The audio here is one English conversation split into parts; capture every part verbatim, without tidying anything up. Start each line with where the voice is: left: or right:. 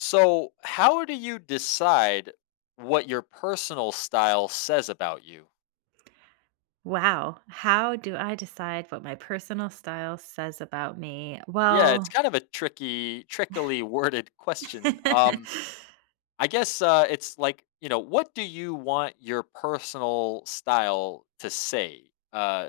left: So, how do you decide what your personal style says about you?
right: Wow. How do I decide what my personal style says about me?
left: Yeah, it's
right: Well,
left: kind of a tricky, trickily worded question. Um, I guess uh, it's like you know, what do you want your personal style to say uh,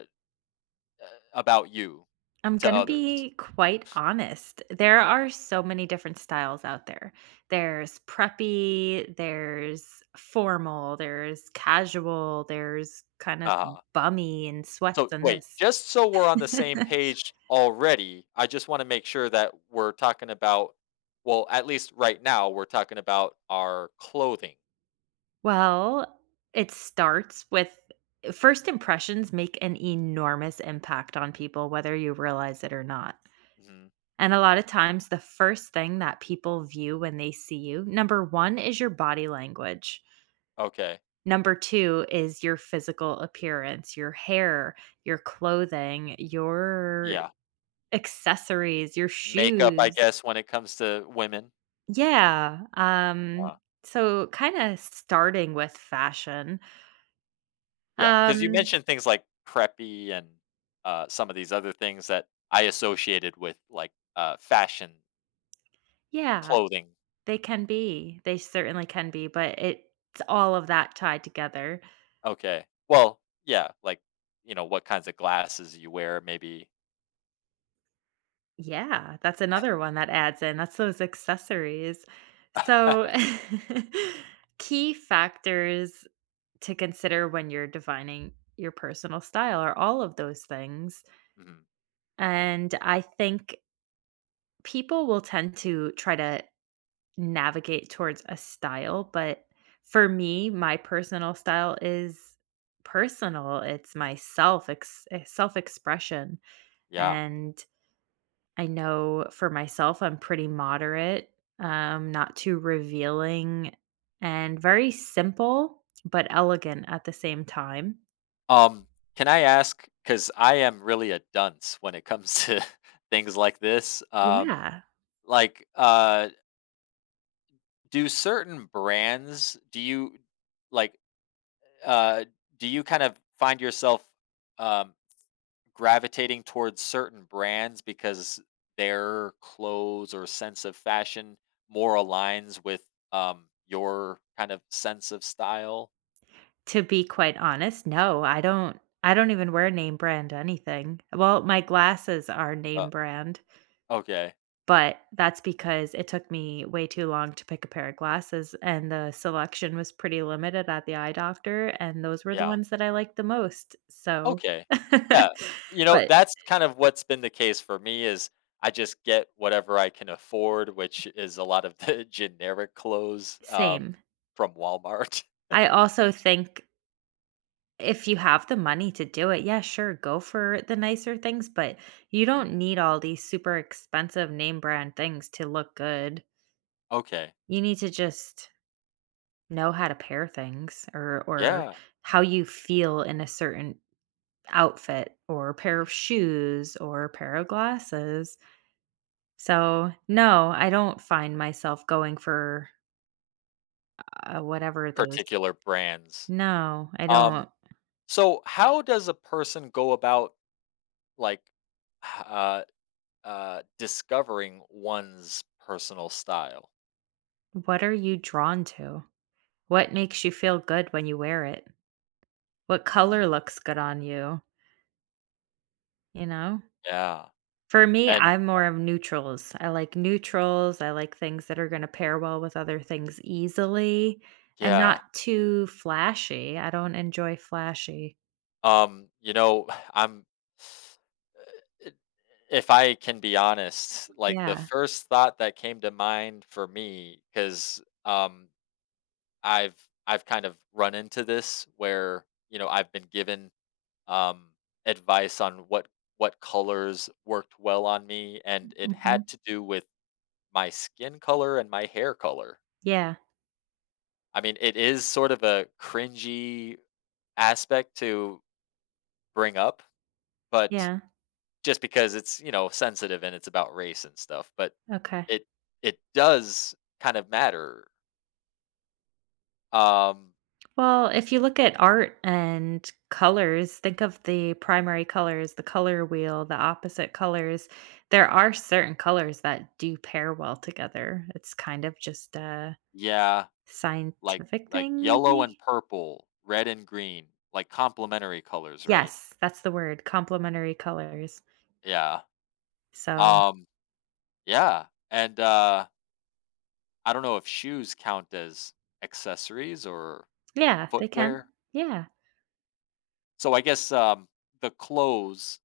left: about you
right: I'm
left: to
right: going to
left: others?
right: be quite honest. There are so many different styles out there. There's preppy, there's formal, there's casual, there's kind of
left: Uh,
right: bummy and sweats
left: so,
right: and
left: wait,
right: this.
left: just so we're on the same page already, I just want to make sure that we're talking about, well, at least right now, we're talking about our clothing.
right: Well, it starts with first impressions make an enormous impact on people, whether you realize it or not.
left: Mhm.
right: And a lot of times, the first thing that people view when they see you, number one, is your body language.
left: Okay,
right: Number two is your physical appearance, your hair, your clothing, your
left: yeah.
right: accessories, your
left: Makeup, I
right: shoes.
left: guess, when it comes to women.
right: Yeah. Um,
left: Uh,
right: so kind of starting with fashion.
left: yeah, because you
right: Um,
left: mentioned things like preppy and, uh, some of these other things that I associated with, like, uh, fashion,
right: yeah,
left: clothing.
right: they can be. They certainly can be, but it's all of that tied together.
left: Okay. Well, yeah, like, you know, what kinds of glasses you wear, maybe.
right: Yeah, that's another one that adds in. That's those accessories. So, key factors to consider when you're defining your personal style are all of those things.
left: Mhm.
right: And I think people will tend to try to navigate towards a style. But for me, my personal style is personal, it's my self ex- self expression.
left: Yeah.
right: And I know for myself, I'm pretty moderate, um, not too revealing, and very simple, but
left: Mm.
right: elegant at the same time.
left: Um, can I ask? Because I am really a dunce when it comes to things like this, um,
right: Yeah.
left: like, uh do certain brands do you like, uh, do you kind of find yourself, um, gravitating towards certain brands because their clothes or sense of fashion more aligns with, um, your kind of sense of style?
right: To be quite honest, no, I don't. I don't even wear name brand anything. Well, my glasses are
left: Uh,
right: name brand,
left: okay.
right: but that's because it took me way too long to pick a pair of glasses, and the selection was pretty limited at the eye doctor, and those were the
left: Yeah.
right: ones that I liked the most. So,
left: Okay. Yeah. You know,
right: but
left: that's kind of what's been the case for me is I just get whatever I can afford, which is a lot of the generic clothes, um,
right: same.
left: from Walmart.
right: I also think if you have the money to do it, yeah, sure, go for the nicer things, but you
left: Mm,
right: don't need all these super expensive name brand things to look good.
left: okay.
right: You need to just know how to pair things or or
left: Yeah,
right: how you feel in a certain outfit or a pair of
left: mhm.
right: shoes or a pair of glasses. So, no, I don't find myself going for, uh, whatever those.
left: Particular brands.
right: No, I
left: Um,
right: don't.
left: so how does a person go about, like, h uh, uh, discovering one's personal style?
right: What are you drawn to? What makes you feel good when you wear it? What color
left: Mm,
right: looks good on you, you know?
left: yeah,
right: For me,
left: and
right: I'm more of neutrals. I like neutrals. I like things that are gonna pair well with other things easily and
left: yeah,
right: not too flashy. I don't enjoy flashy.
left: um, you know, I'm it if I can be honest, like, the
right: Yeah.
left: first thought that came to mind for me, because um, I've I've kind of run into this where, you know, I've been given um, advice on what what colors worked well on me, and it had
right: Mhm.
left: to do with my skin color and my hair color.
right: Yeah.
left: I mean, it is sort of a cringy aspect to bring up, but
right: Yeah.
left: just because it's, you know, sensitive and it's about race and stuff, but
right: Okay.
left: it it does kind of matter. Um,
right: Well, if you look at art and colors, think of the primary colors, the color wheel, the opposite colors. There are certain colors that do pair well together. It's kind of just a
left: yeah, like
right: scientific
left: like
right: thing,
left: yellow and
right: maybe?
left: purple, red and green, like complementary colors, right?
right: Yes, that's the word, complementary colors.
left: Yeah.
right: So,
left: Um, Yeah, and, uh, I don't know if shoes count as accessories or
right: yeah, they can.
left: footwear.
right: Yeah.
left: So I guess, um, the clothes,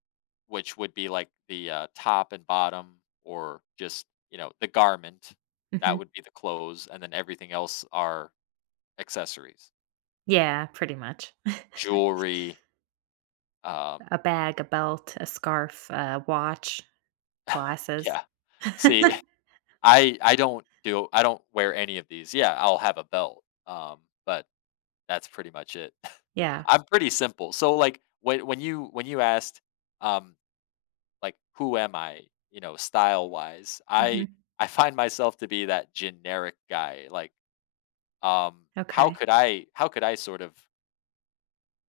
left: which would be like the, uh, top and bottom or just, you know, the garment,
right: Hmm.
left: that would be the clothes, and then everything else are accessories.
right: Yeah, pretty much.
left: Jewelry, um,
right: A bag, a belt, a scarf, a watch, glasses.
left: yeah. See, I I don't do I don't wear any of these. Yeah, I'll have a belt, um, but that's pretty much it.
right: Yeah.
left: I'm pretty simple. So like when when you when you asked um like who am I, you know, style wise,
right: Hmm.
left: I I find myself to be that generic guy. Like um how
right: Okay.
left: could I how could I sort of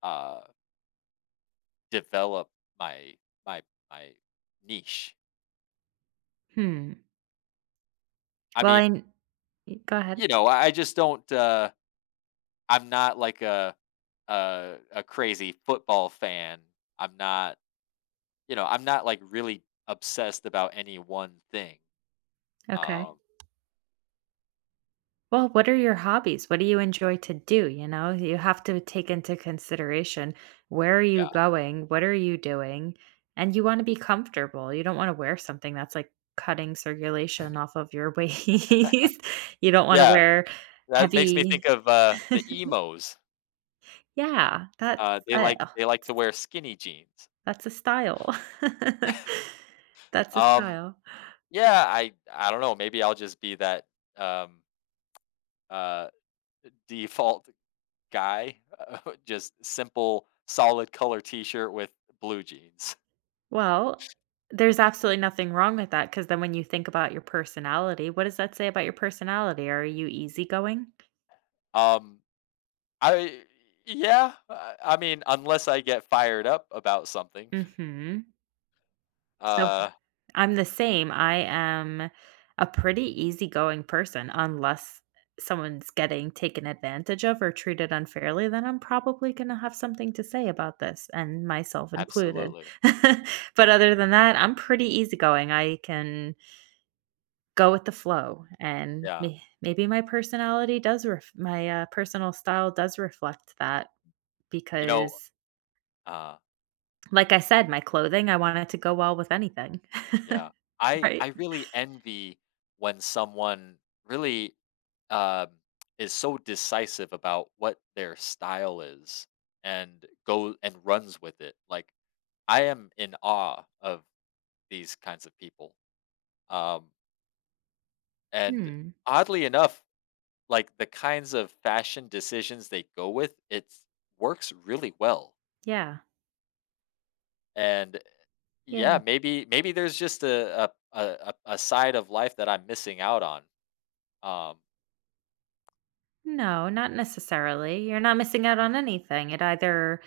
left: uh develop my my my niche?
right: Hmm.
left: I
right: Well,
left: mean,
right: I Y go ahead.
left: you know, I I just don't uh I'm not like a a a crazy football fan. I'm not, you know, I'm not, like, really obsessed about any one thing.
right: Okay.
left: Um,
right: Well, what are your hobbies? What do you enjoy to do, you know? You have to take into consideration where are you
left: yeah.
right: going? What are you doing? And you want to be comfortable. You don't want to wear something that's like cutting circulation off of your waist. You don't want to
left: Yeah,
right: wear
left: that makes me think
right: heavy.
left: of, uh, the emos.
right: Yeah, that's
left: Uh, they
right: uh,
left: like they like to wear skinny jeans.
right: that's a style. That's a
left: Um,
right: style.
left: yeah, I I don't know, maybe I'll just be that, um, uh, default guy, just simple, solid color t-shirt with blue jeans.
right: Well, there's absolutely nothing wrong with that because then when you think about your personality, what does that say about your personality? Are you easygoing?
left: Um, I yeah, I I mean, unless I get fired up about something.
right: Mhm. So f
left: Uh,
right: I'm the same. I am a pretty easygoing person unless someone's getting taken advantage of or treated unfairly, then I'm probably gonna have something to say about this, and myself included.
left: Absolutely,
right: But other than that, I'm pretty easygoing. I can go with the flow and
left: yeah.
right: may maybe my personality does ref my, uh, personal style does reflect that
left: You know.
right: because,
left: Uh,
right: like I said, my clothing, I want it to go well with anything,
left: yeah. I I
right: right?
left: really envy when someone really, um, is so decisive about what their style is and go and runs with it. Like I am in awe of these kinds of people. Um, and
right: Hmm,
left: oddly enough, like the kinds of fashion decisions they go with, it works really well.
right: yeah,
left: And
right: yeah.
left: yeah, maybe maybe there's just a a, a a a side of life that I'm missing out on. Um,
right: No, not necessarily. You're not missing out on anything. It either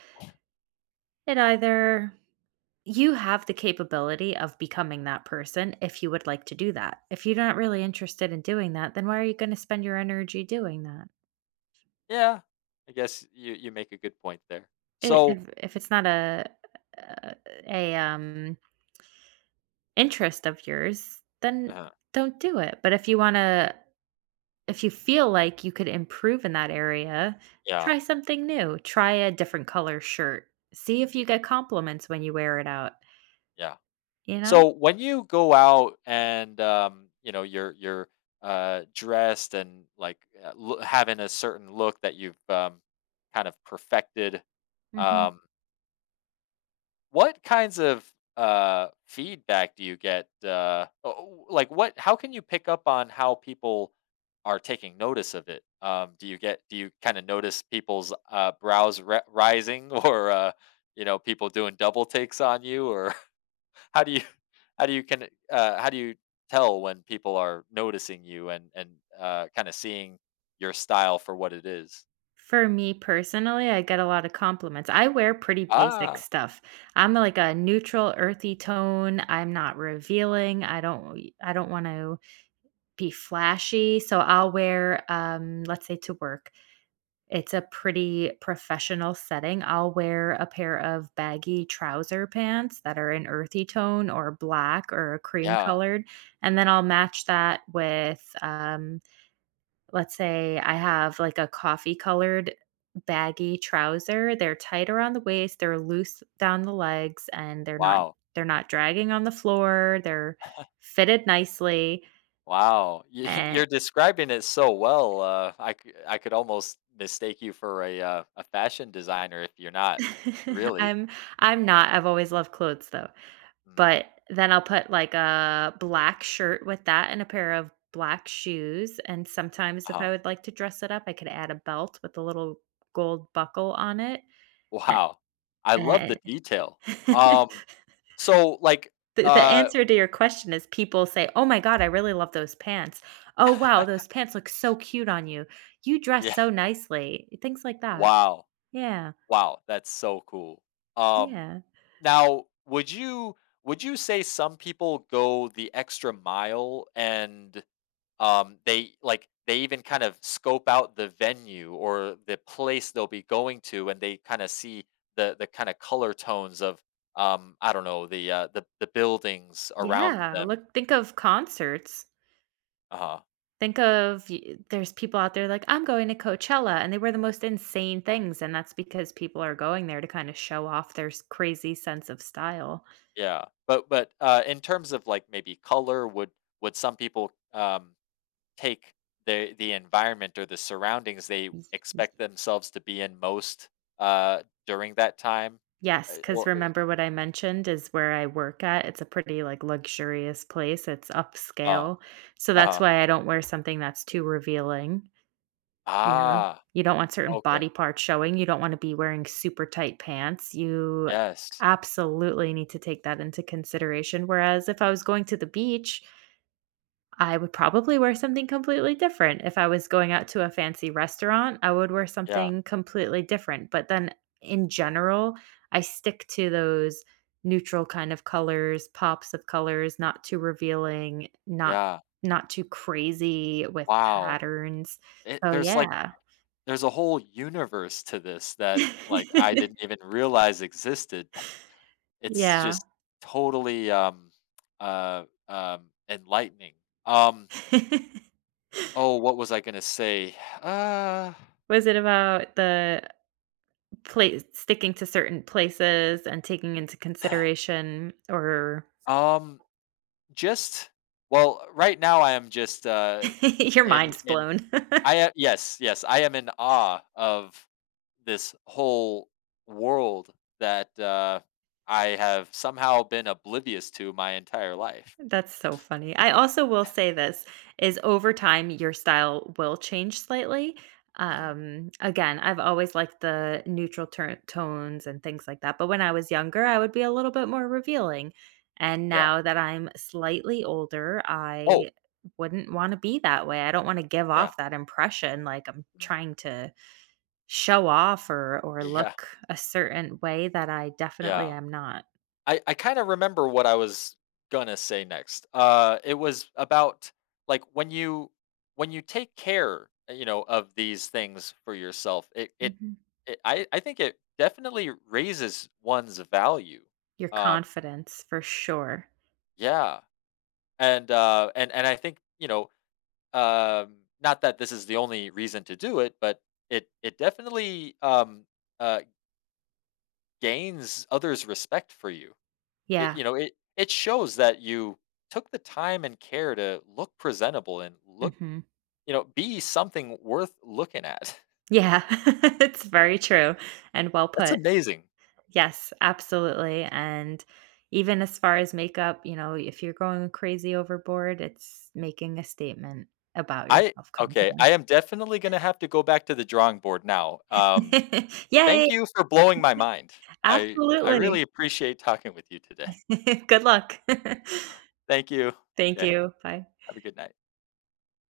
right: it either you have the capability of becoming that person if you would like to do that. If you're not really interested in doing that, then why are you gonna spend your energy doing that?
left: Yeah, I guess you you make a good point there.
right: I
left: So,
right: if if it's not a a a, um, interest of yours, then
left: uh
right: don't do it, but if you wanna if you feel like you could improve in that area,
left: yeah,
right: try something new, try a different color shirt, see
left: mhm,
right: if you get compliments when you wear it out,
left: yeah.
right: you know?
left: So when you go out and um, you know you're you're uh, dressed and like uh, lo- having a certain look that you've, um, kind of perfected,
right: Mhm.
left: um, what kinds of, uh, feedback do you get, uh, o like, what how can you pick up on how people are taking notice of it? Um, do you get do you kinda notice people's, uh, brows ri rising or, uh, you know, people doing double takes on you? Or how do you how do you can, uh, how do you tell when people are noticing you and and, uh, kinda seeing your style for what it is?
right: For me personally, I get a lot of compliments. I wear pretty basic
left: Ah.
right: stuff. I'm like a neutral earthy tone, I'm not revealing, I don't I don't wanna be flashy. So I'll wear, um, let's say to work, it's a
left: Mm.
right: pretty professional setting. I'll wear a pair of baggy trouser pants that are an earthy tone or black or a cream
left: Yeah.
right: colored. And then I'll match that with, um, let's say I have like a coffee colored baggy trouser. They're tight around the waist, they're loose down the legs, and they're not
left: Wow.
right: they're not dragging on the floor. They're fitted nicely.
left: Wow, y
right: And
left: you're describing it so well, uh, I c I could almost mistake you for a, uh, a fashion designer if you're not, really.
right: I'm I'm not. I've always loved clothes though.
left: Mm,
right: But then I'll put like a black shirt with that and a pair of black shoes. And sometimes if
left: uh-huh.
right: I would like to dress it up, I could add a belt with a little gold buckle on it. N-
left: Wow, I love the
right: eh.
left: detail. Um, so, like,
right: the, the
left: uh
right: answer to your question is people say, "Oh my God, I really love those pants. Oh wow, those pants look so cute on you. You dress
left: Yeah,
right: so nicely." Things like that.
left: wow,
right: Yeah.
left: wow, that's so cool. Um,
right: Yeah.
left: Now, would you would you say some people go the extra mile and, Um, they like they even kind of scope out the venue or the place they'll be going to, and they kind of see the the kind of color tones of, um, I don't know, the uh, the the buildings around
right: Yeah.
left: them.
right: Look, think of concerts.
left: Uh-huh.
right: Think of y There's people out there like, "I'm going to Coachella," and they wear the most insane things, and that's because people are going there to kinda show off their s crazy sense of style.
left: Yeah, but but uh, in terms of like maybe color, would would some people, um, take the the environment or the surroundings they
right: Y
left: expect
right: y
left: themselves to be in most, uh, during that time? Uh,
right: Yes, 'cause
left: Or
right: remember what I mentioned is where I work at, it's a pretty, like, luxurious place, it's
left: uh,
right: upscale, so
left: uh
right: that's
left: huh.
right: why I don't wear something that's too revealing. You know?
left: Ah,
right: You don't want certain
left: okay.
right: body parts showing, you don't wanna be wearing super tight pants, you
left: Yes.
right: absolutely need to take that into consideration, whereas if I was going to the beach, I would probably wear something completely different. If I was going out to a fancy restaurant, I would wear
left: Yeah,
right: something completely different, but then in general, I stick to those neutral kind of colors, pops of colors, not too revealing, not
left: yeah.
right: not too crazy with
left: Wow.
right: patterns.
left: It
right: So,
left: there's, like,
right: yeah.
left: there's a whole universe to this that, like, I didn't even realize existed. It's
right: Yeah.
left: just totally, um, uh, um, enlightening. Um, oh, what was I gonna say? Uh,
right: Was it about the place sticking to certain places and taking into consideration or
left: um, just well, right now I am just, uh
right: your
left: in,
right: mind's
left: and
right: blown?
left: I a yes, yes, I am in awe of this whole world that, uh, I have somehow been oblivious to my entire life.
right: That's so funny. I also will say this is over time your style will change slightly.
left: Mhm,
right: Um again, I've always liked the neutral turn tones and things like that, but when I was younger, I would be a little bit more revealing. And
left: yeah.
right: now that I'm slightly older,
left: Oh,
right: I wouldn't want to be that way. I don't want to give
left: yeah.
right: off that impression like I'm
left: Mm,
right: trying to show off or or
left: yeah,
right: look a certain way that I definitely
left: yeah.
right: am not.
left: I I kinda remember what I was gonna say next. Uh, it was about, like, when you when you take care, uh, you know, of these things for yourself, it it
right: Mhm.
left: it I I think it definitely raises one's value.
right: Your
left: Um,
right: confidence for sure.
left: yeah, and, uh, and and I think, you know, um, not that this is the only reason to do it, but it it definitely, um, uh, gains others' respect for you. It
right: Yeah.
left: You know, it it shows that you took the time and care to look presentable and look,
right: Mhm.
left: you know, be something worth looking at.
right: Yeah, it's very true and well
left: That's
right: put.
left: amazing.
right: Yes, absolutely, and even as far as makeup, you know, if you're going crazy overboard, it's making a statement about your
left: I Okay,
right: self-confidence.
left: I am definitely gonna have to go back to the drawing board now. Um,
right: Yay,
left: thank you for blowing my mind. I I
right: absolutely.
left: really appreciate talking with you today.
right: Good luck.
left: Thank you.
right: Thank
left: Yeah.
right: you. Bye.
left: Have a good night.